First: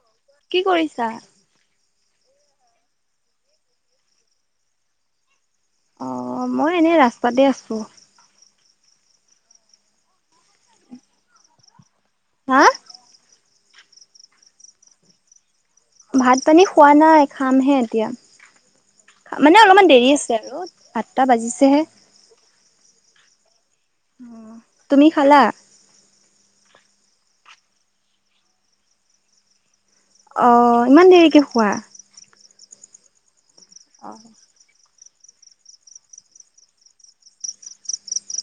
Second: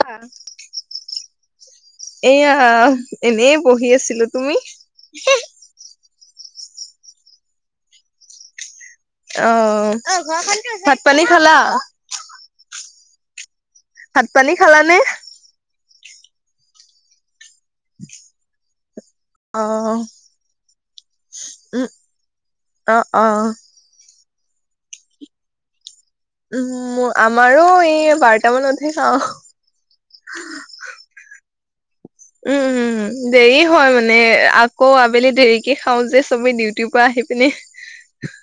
[unintelligible] কি কৰিছা? এয়া এনে বহি আছিলো। তুমি? অ', মই এনেই ৰাস্তাতে আছো। অ', ভাত-পানী খালা? হা। ভাত পানী খালানে? ভাত পানী খোৱা নাই খামহে। এতিয়া, মানে অ অলপমান দেৰি আছে আৰু আঠটা বাজিছেহে। অঁ অ। তুমি খালা? উম আমাৰো এই বাৰটা মানতহে খাওঁ। অ, ইমান দেৰিকে খোৱা? উম উম, দেৰি হয় মানে। আ কৌ আবেলি দেৰিকে খাওঁ যে চবে ডিউটিৰ পৰা আহি পিনে।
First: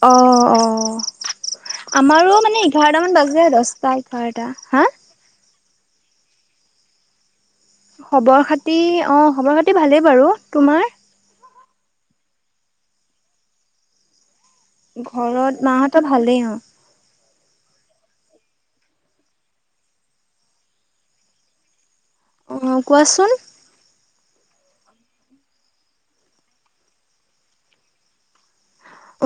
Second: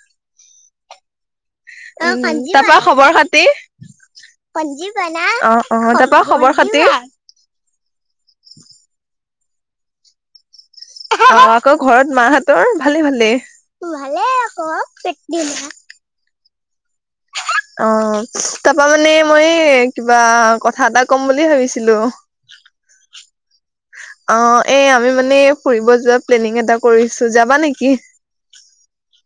অঁ অঁ। আমাৰো মানে তাৰপা এঘাৰটা খবৰ মান বাজে, দশটা এঘাৰটা, হা অঁ অঁ, তাৰাপা খবৰ খাতি? খবৰ খাতি অঁ খবৰ খাতি ভালেই বাৰু তোমাৰ? অঁ আকৌ ঘৰত মাহঁতৰ ভালে ভালেই ভালই ঘৰত মাহঁতৰ ভালেই অঁ। অঁ, তাৰাপা মানে মই কিবা কথা এটা কম বুলি ভাবিছিলো। অঁ কোৱাচোন। অঁ এই আমি মানে ফুৰিব যোৱা প্লেনিং এটা কৰিছো যাবা নেকি?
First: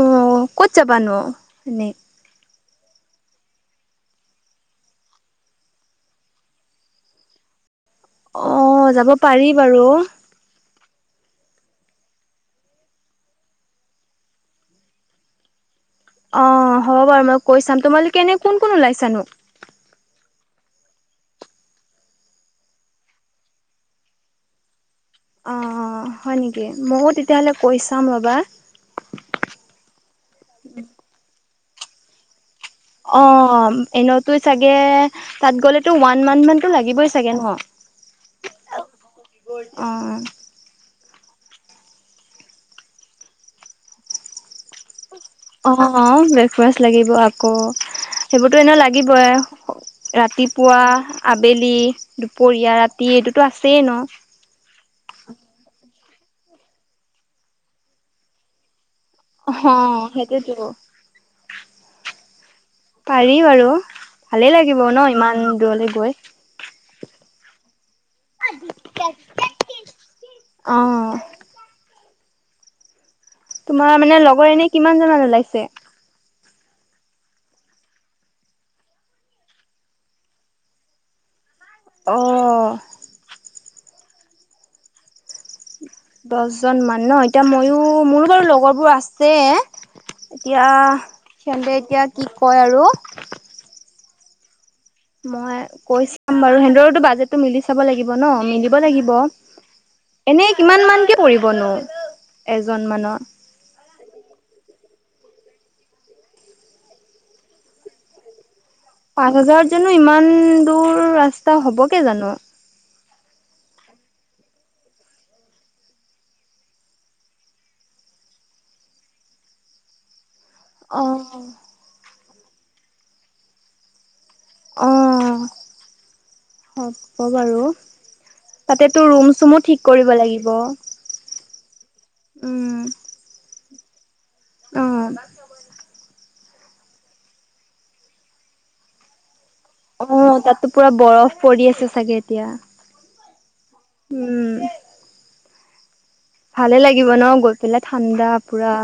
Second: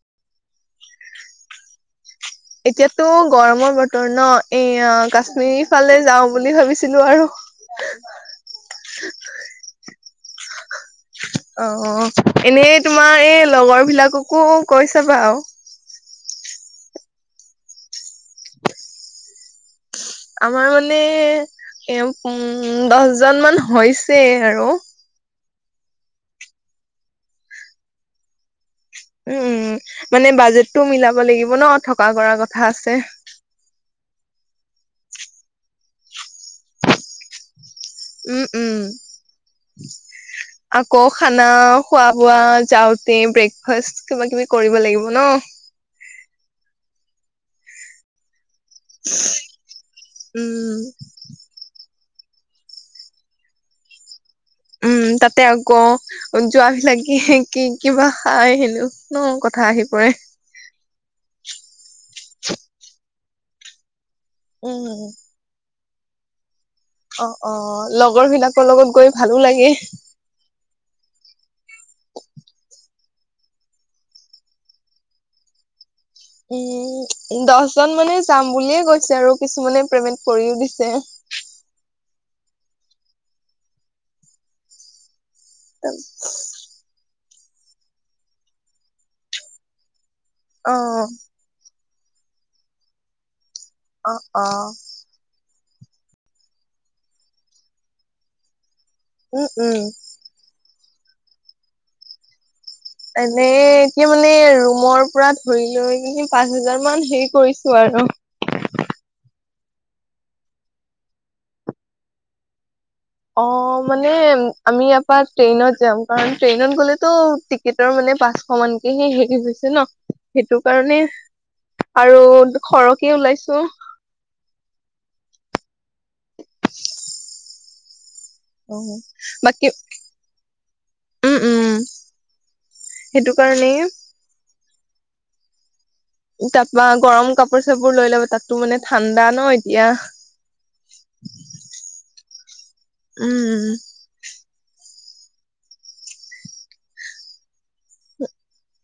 অঁ, ক'ত যাবানো এনেই? এতিয়াতো গৰমৰ বতৰ ন, এয়া কাশ্মীৰ ফালে যাওঁ বুলি ভাবিছিলো আৰু। অঁ যাব পাৰি বাৰু। অঁ, এনেই তোমাৰ এই লগৰ বিলাককো কৈছাবা আও। অঁ হ'ব বাৰু মই কৈ চাম, তোমালোকে এনেই কোন কোন ওলাইছানো? আমাৰ মানে এ উম দশজন মান হৈছে আৰু। অঁ, হয় নেকি ময়ো তেতিয়াহ'লে কৈ চাম ৰ'বা। উম, মানে বাজেটটো মিলাব লাগিব ন থকা কৰাৰ কথা আছে। অঁ এনেইতো চাগে তাত গ'লেতো ওৱান মান্থ মানতো লাগিবই চাগে ন'? উম উম। অ আকৌ খানা খোৱা বোৱা যাওঁতে ব্ৰেকফাষ্ট কিবা কিবি কৰিব লাগিব ন'। অঁ ব্ৰেকফাষ্ট লাগিব আকৌ, সেইবোৰতো এনে লা গিবই উম ৰাতিপুৱা, আবেলি, দুপৰীয়া, ৰাতি এইটোতো আছেই ন'। উম, তাতে আকৌ যোৱাবিলাকে কি কি কিবা খাই হেনো। ন কথা আহি অঁ পৰে সেইটোৱেতো। পাৰি বাৰু, ভালে লাগিব উম ন' ইমান দূৰলে গৈ। অ অঁ, লগৰ বিলাকৰ লগত গৈ ভালো লাগে। অঁহ। তোমাৰ মানে এনেই কিমান জনমান ওলাইছে? উম, দশজন মানে যাম বুলিয়ে গৈছে আৰু কিছুমানে পেমেন্ট কৰিও দিছে। অ। [inaudible] দশজনমান ন, এতিয়া ময়ো মোৰো বাৰু লগৰবোৰ আছে। এতিয়া অ সিহঁতে এতিয়া কি কয় আৰু? অ', অ'। মই কৈ চাম বাৰু, সেহঁতৰটো বাজেটটো মিলি চাব লাগিব ন, মিলিব লাগি ব, উম উম এনে কিমান মানকে পৰিবনো, এজন মানৰ? এই এতিয়া মানে ৰুমৰ পৰা ধৰি লৈ কিনে পাঁচ হাজাৰ মান হেৰি কৰিছো আৰু। পাঁচ হাজাৰত জানো ইমান দূৰ ৰাস্তা হ'ব গে জানো? অ', মানে আমি ইয়াৰ পৰা ট্ৰেইনত যাম, কাৰণ ট্ৰেইনত গ'লেতো টিক কেটৰ মানে পাঁচশ মানকেহে হেৰি হৈছে ন, সেইটো। কাৰণে অ আৰু সৰহকে ওলাইছো। অ', হ'ব বাৰু। অ তাতে তোৰ ৰুম চুমো বাকী ঠিক কৰিব লাগিব, উম উম উম। সেইটো কাৰণেই অ'। তাৰপা গৰম কাপোৰ চাপোৰ লৈ ল'ব, তাতটো মানে ঠাণ্ডা ন এতিয়া। অ', তাতটো পুৰা বৰফ পৰি আছে চাগে এতিয়া। উম, উম। উম ভালে লাগিব ন গৈ পেলাই ঠাণ্ডা পোৰা।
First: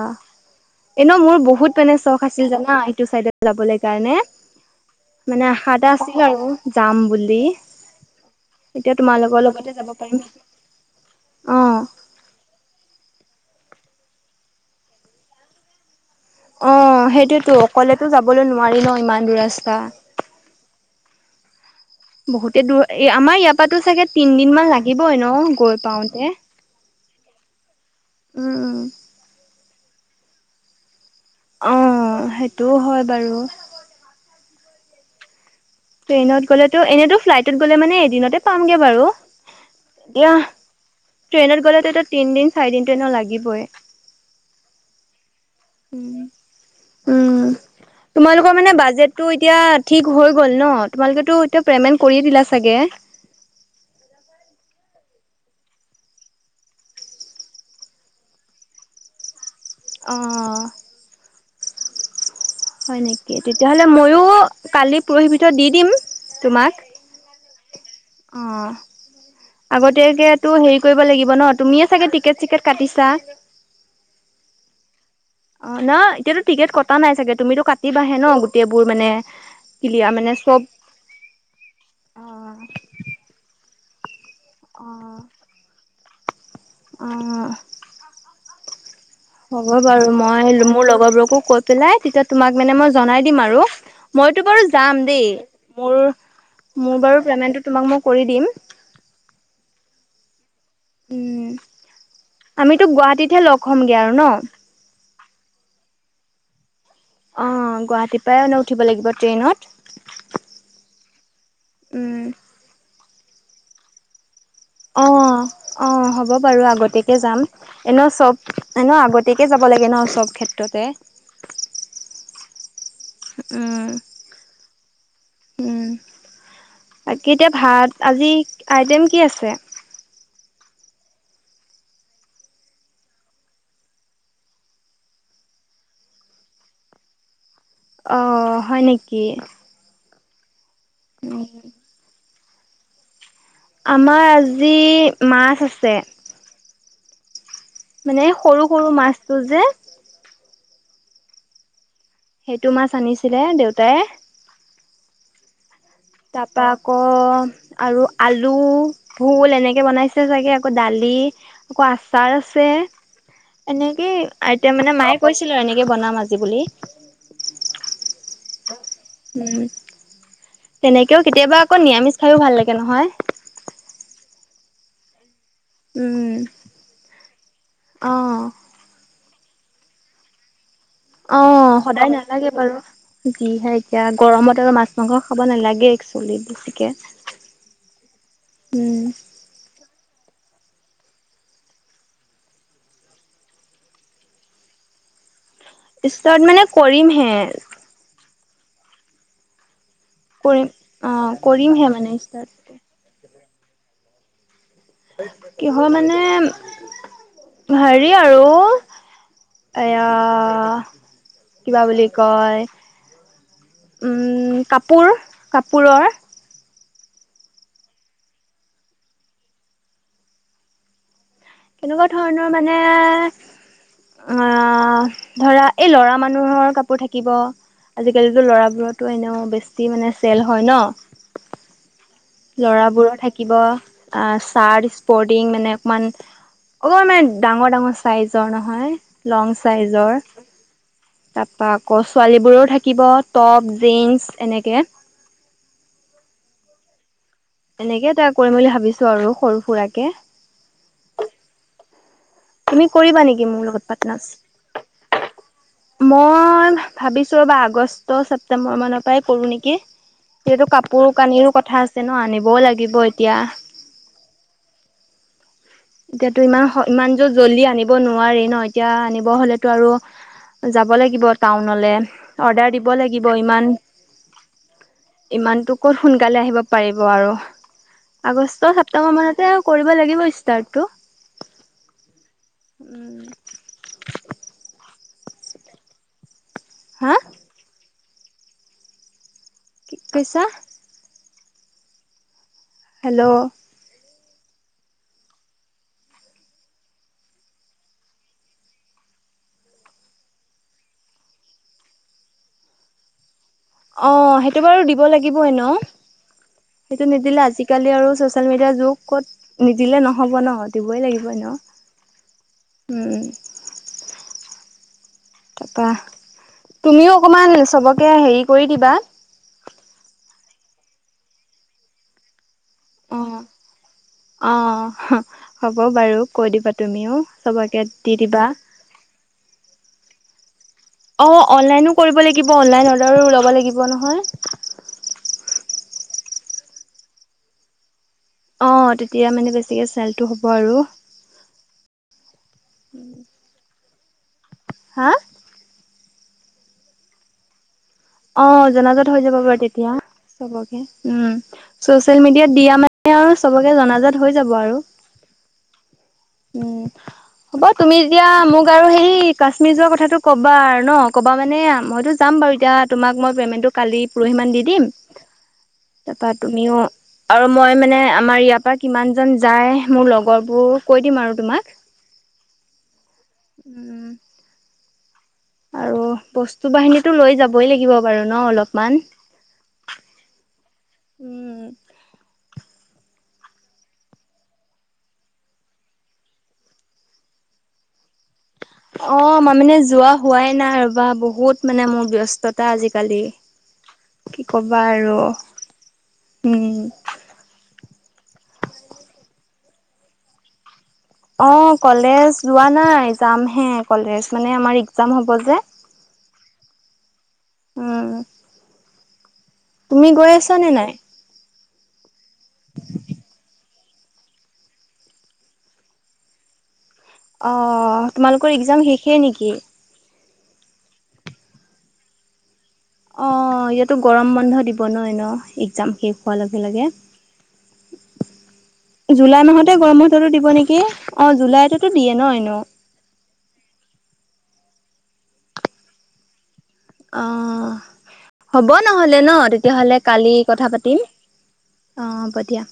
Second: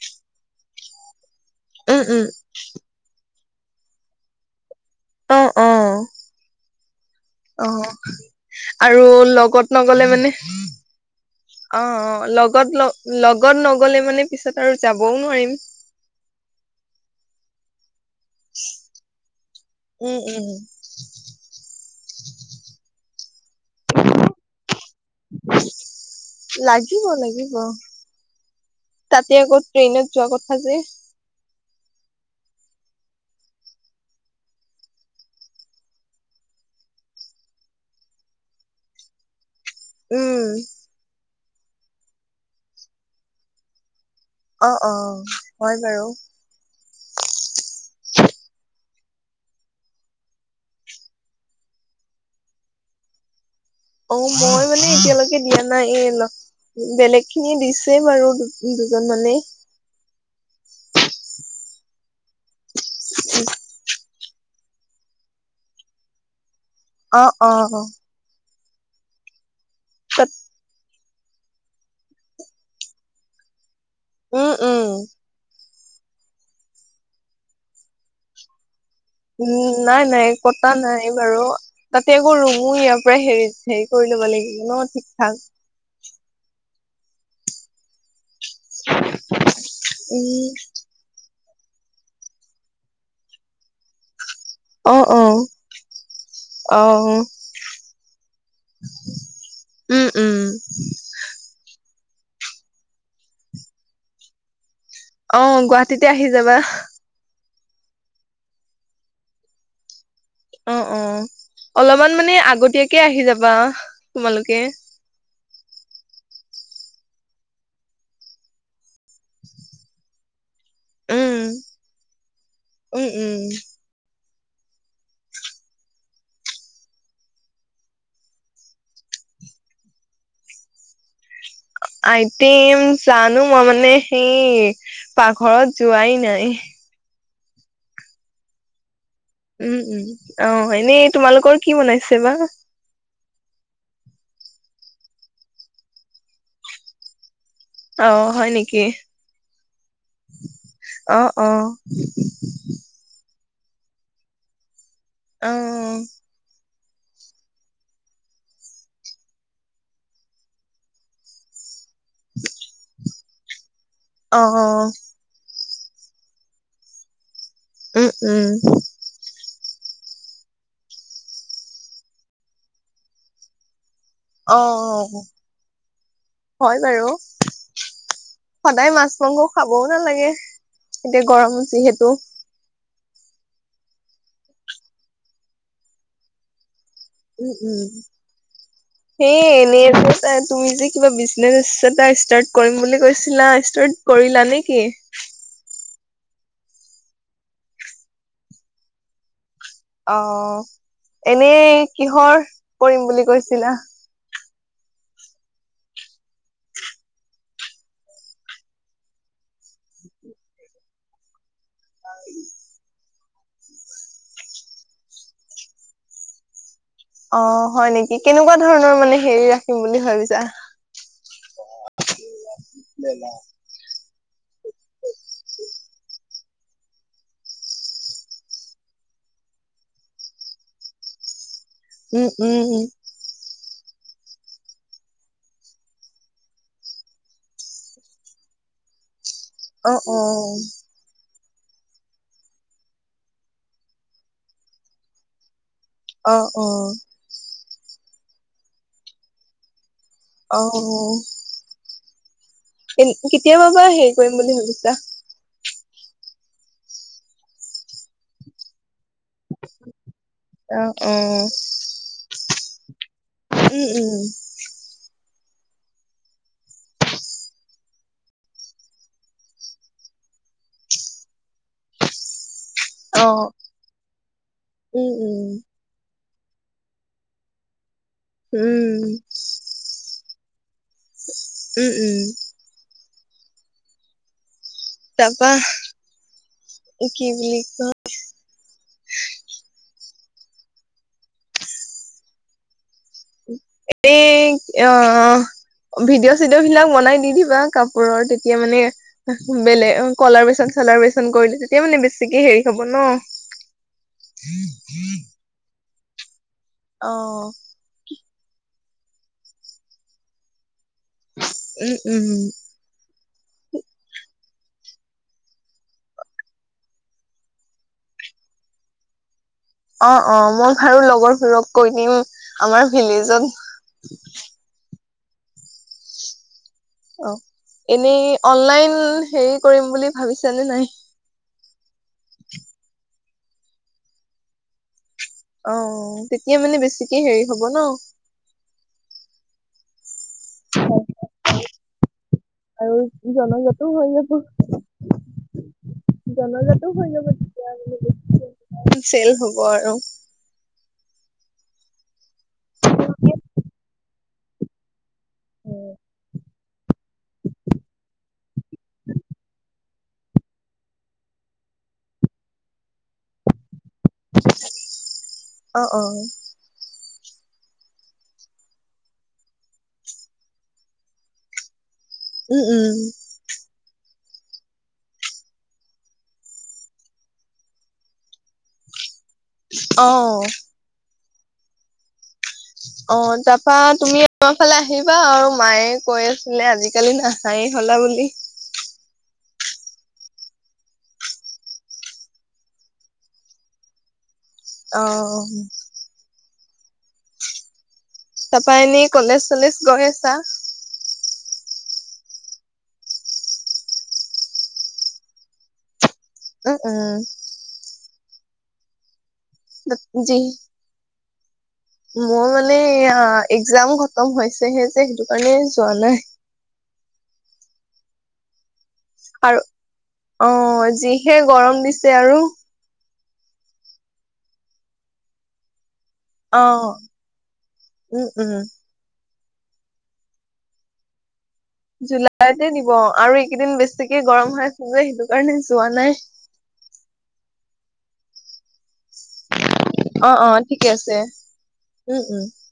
এনেও মোৰ বহুত মানে উম উম চখ আছিল জানা, এইটো চাইদট যাবলে কাৰণে। অ মানে অ আশা এটা আছিল আৰু যাম বুলি। অ এতিয়া আৰু তোমালোকৰ লগতে লগত যাব নগ'লে পাৰিম মানে অ', অ' লগ গত ল-লগত নগ'লে মানে পিছত আৰু যাবও নোৱাৰিম। অ', সেইটোৱেটো, অকলেতো যাবলৈ নোৱাৰি ন ইমান দূৰ ৰাস্তা। উম, উম। বহুতে দূৰ, এই আমাৰ ইয়াৰ পৰাতো চাগে তিনদিনমান লাগিবই ন গৈ পাওঁতে? লাগিব, লাগিব, উম উম তাতে আকৌ ট্ৰেইনত যোৱা কথা যে। অ', সেইটোও হয় বাৰু। ট্ৰেইনত গ'লেতো এনেতো ফ্লাইটত গ'লে মানে এদিনতে পামগে বাৰু, উম, [unintelligible] ট্ৰেইনত গ'লেটো এতিয়া তিনদিন চাৰিদিনটো এনেও লাগিবই। অ', অ'। হয় বাৰু। উম, উম। তোমালোকৰ মানে বাজেটটো এতিয়া ঠিক হৈ গ'ল ন, তোমালোকেতো এতিয়া পে'মেণ্ট কৰিয়ে দিলা চাগে? অ', মই মানে এতিয়ালৈকে দিয়া নাই, এই ল বেলেগ খিনিয়ে দিছোঁৱে বাৰু দু- দুজন মানে। অ'। হয় নেকি, তেতিয়াহ'লে ময়ো কালি পৰহিৰ ভিতৰত দি দিম তোমাক। অ', অ'। অ', তাত আগতীয়াকেতো হেৰি কৰিব লাগিব ন তুমিয়ে চাগে টিকেট চিকেট কাটিছা? উম, উম। অ', ন এতিয়াতো টিকেট কটা নাই চাগে, তুমিটো কাটিবাহে ন গোটেইবোৰ মানে উম, নাই, ক্লিয়াৰ নাই মানে চব কটা নাই বাৰু। তাতে আকৌ অ', ৰুমো ইয়াৰ পৰা হেৰি, হেৰি কৰি ল'ব লাগিব ন ঠিক অ', ঠাক। অ'। [inaudible] হ'ব বাৰু উম, মই মোৰ লগৰবোৰকো কৈ পেলাই তেতিয়া তোমাক মানে মই জনাই দিম আৰু মইটো বাৰু যাম অ', অ'। দেই। মোৰ মোৰ অ', বাৰু পেমেণ্টো তোমাক মই কৰি দিম। উম, উম। উম। আমিটো গুৱাহাটীতহে লগ হ'মগে আৰু ন। অ', গুৱাহাটীতে আহি যাবা। অ', গুৱাহাটীৰ পৰাই এনেও উঠিব লাগিব ট্ৰেইনত। অ', অ', অলপমান উম মানে আগতীয়াকে আহি যাবা তোমালোকে। অ', অ', হ'ব বাৰু আগতীয়াকে যাম। এনে চব এনেও আগতীয়াকে যাব লাগে ন চব ক্ষেত্ৰতে। উম, উম-উম। উম। উম। বাকী এতিয়া ভাত আজি আইটেম কি আছে? আইটেম জানো মই মানে সেই পাকঘৰত যোৱাই নাই। অ', হয় নেকি? উম-উম। এনেই উম তোমালোকৰ কি বনাইছে বা? আমাৰ আজি মাছ আছে। অ মানে হয় নেকি? সৰু-সৰু মাছটো যে? অ', অ', সেইটো মাছ আনিছিলে দেউতাই। অ', তাৰপৰা আকৌ আৰু আলু, ভোল এনেকে বনাইছে চাগে? আকৌ দালি, আকৌ আচাৰ ছাৰ আছে। এনেকেই অ আইটেম মানে, মায়ে কৈছিলে আৰু এনেকে বনাম আজি বুলি। উম-উম। তেনেকেও কেতিয়াবা, আকৌ নিৰামিষ খায়ো ভাল লাগে নহয়। অ', উম হয় বাৰু। অ সদায় মাছ-মাংস খাবও নালাগে। এতিয়া গৰম অ', যিহেতু। সদায় নালাগে বাৰু। যিহে এতিয়া গৰমত আৰু মাছ-মাংস খাব নালাগে একচোৱেলি বেছিকে। উম-উম। উম সেই এনেই যে যে তুমি যে কিবা বিজনেছ এটা ষ্টাৰ্ট কৰিম বুলি কৈছিলা। ষ্টাৰ্ট কৰিলা নে কি? ষ্টাৰ্ট মানে কৰিমহে। অ', কৰিম অ এনেই কৰিমহে মানে কিহৰ ষ্টাৰ্ট কৰিম বুলি কৈছিলা? কিহৰ মানে হেৰি আৰু এয়া, কিবা বুলি কয়। উম, কাপোৰ, কাপোৰৰ। অ', হয় নেকি? কেনেকুৱা ধৰণৰ মানে হেৰি ৰাখিম বুলি ভাবিছা। কেনেকুৱা ধৰণৰ মানে, আ ধৰা, এই ল'ৰা মানুহৰ কাপোৰ থাকিব। আজি কালিটো ল'ৰাবোৰতো এনেও বেছি মানে চেল হয় ন। উম উম উম। ল'ৰাবোৰৰ থাকিব। চাৰ্ট স্পৰ্টিং মানে অকণমান অকণমান মানে ডাঙৰ ডাঙৰ চাইজৰ নহয়। লং অ অ চাইজৰ। তাৰপৰা আকৌ ছোৱালীবোৰৰ থাকিব টপ, জিন্স এনেকে। অ', অ', এনেকে এটা কৰিম বুলি ভাবিছো আৰু সৰু সুৰাকে। অ', তুমি এই কৰিবা নেকি মোৰ লগত কেতিয়াবাপা হেৰি কৰিম পাৰ্টনাৰশ্বিপ বুলি ভাবিছা? মই ভাবিছো ৰ'বা আগষ্ট, ছেপটেম্বৰ মান পাই কৰো নেকি এইটো অ কাপোৰ অ কানিৰো কথা আছে ন' আনিবও লাগিব এতিয়া। উম, উম, উম, উম। এতিয়াতো ইমান সহ ইমান টো জল্দি আনিব নোৱাৰি ন, এতিয়া আনিব হ'লেতো আৰু যাব লাগিব টাউনলে অৰ্ডাৰ দি দিব লাগিব অ ইমান, উম উম। ইমানটো ক'ত সোনকালে আহিব পাৰিব আৰু উম আগষ্ট, ছেপ্টেম্বৰ মানতে কৰিব লাগিব ইচ তাৰটো। উম, উম। উম, তাপা, এ হা কি বুলি কয় কি কৈছা? হেল্ল' এই অ' অ'। ভিডিঅ'-চিডিঅ' বিলাক বনাই দি দিবা কাপোৰৰ তেতিয়া মানে বেলে অ' কলাব্ৰেচন- চলাব্ৰচন কৰিলে তেতিয়া মানে বেছিকে হেৰি হ'ব ন'। অ' সেইটো বাৰু দিব লাগিব এনেও সেইটো অ নিদিলে আজি কালি আৰু ছ'চিয়েল মিডিয়াৰ যুগ ক'ত নিদিলে নহ'ব ন' দিবই লাগিব। ব এনেও উম উম। উম। তাপা তুমিও অকণমান চবকে হেৰি কৰি দিবা। অ'অ' মই ভাৰু লগৰ [unintelligible] কৈ দিম আমাৰ ভিলেজত অহ' হ'ব বাৰু। কৈ দিবা তুমিওঁ অ'এনেই অনলাইন হেৰি কৰিম বুলি ভাবিছা নে নাই? অ' অনলাইনো কৰিব লাগিব অনলাইন অৰ্ডাৰো ওলাব লাগিব নহয়। অ'তেতিয়া মানে বেছিকে হেৰি হ'ব ন'। অ'তেতিয়া মানে বেছিকে চেলটো হ'ব আৰু। আৰু জনজাতো হৈ যাবো। হা? জনজাাতো হৈ যাব তেতিয়া আৰু নে কি অ' মানে জনাজাত হৈ চেল যাব হ'ব বাৰু তেতিয়া চবকে উম, চচিয়েল মিডিয়াত দিয়া মানে আৰু চবকে জনাজাত হৈ যাব আৰু। উম, উম, হ'ব তুমি যেতিয়া মোক আৰু হেৰী কাশ্মীৰ যোৱা কথাটো কবা আৰু ন, ক'বা মানে মইতো যাম বাৰু এতিয়া তোমাক মই পেমেণ্টটো কালি পৰহিমান দি দিম অ অ তাপা তুমিও আৰু মই মানে আমাৰ ইয়াৰ পা কিমান জন যায় মোৰ লগৰবোৰ কৈ দিম আৰু তোমাক। [inaudible] উম, উম। উম, আৰু বস্তু বাহিনীটো লৈ যাবই লাগিব বাৰু ন' অলপমান? অ', উম অ' তাৰ পা তুমি আমাৰফালে আহিবা আৰু মায়ে কৈ আছিলে আজিকালি না হায়ে হলা বুলি। অ ম মানে যোৱা হোৱাই নাই ৰ'বা বহুত মানে মোৰ ব্যস্ততা আজিকালি। কি ক'বা অ আৰু উম। তাৰাপা এনে কলেজ চলেজ গৈ আছা? অ কলেজ যোৱা নাই যামহে কলেজ মানে আমাৰ এক্জাম হব যে। [inaudible] ও, ও। উ। [unintelligible] পুজি। আছা নে [inaudible] মোৰ মানে এয়া, একজাম খতম হৈছেহে যে, সেইটো কাৰণে যোৱা নাই। অ', তোমালোকৰ একজাম শেষ আৰু। অ', যিহে গৰম দিছে আৰু। অ', ইয়াতো গৰম বন্ধ দিব ন এনেও, একজাম শেষ হোৱা লগে, অ লগে। উম উম জুলাই মাহতে গৰম বন্ধটো দিব নেকি! অ', জুলাইতে জুলাইতে দিব, আৰু এইকেইদিন বেছিকে গৰম হৈ আছে যে, সেইটো কাৰণে যোৱা নাই। অ', হ'ব নহ'লে ন, তেতিয়াহলে? অ কালি অ কথা ঠিকে পাতিম। আছে অ', উম হ'ব উম দিয়া।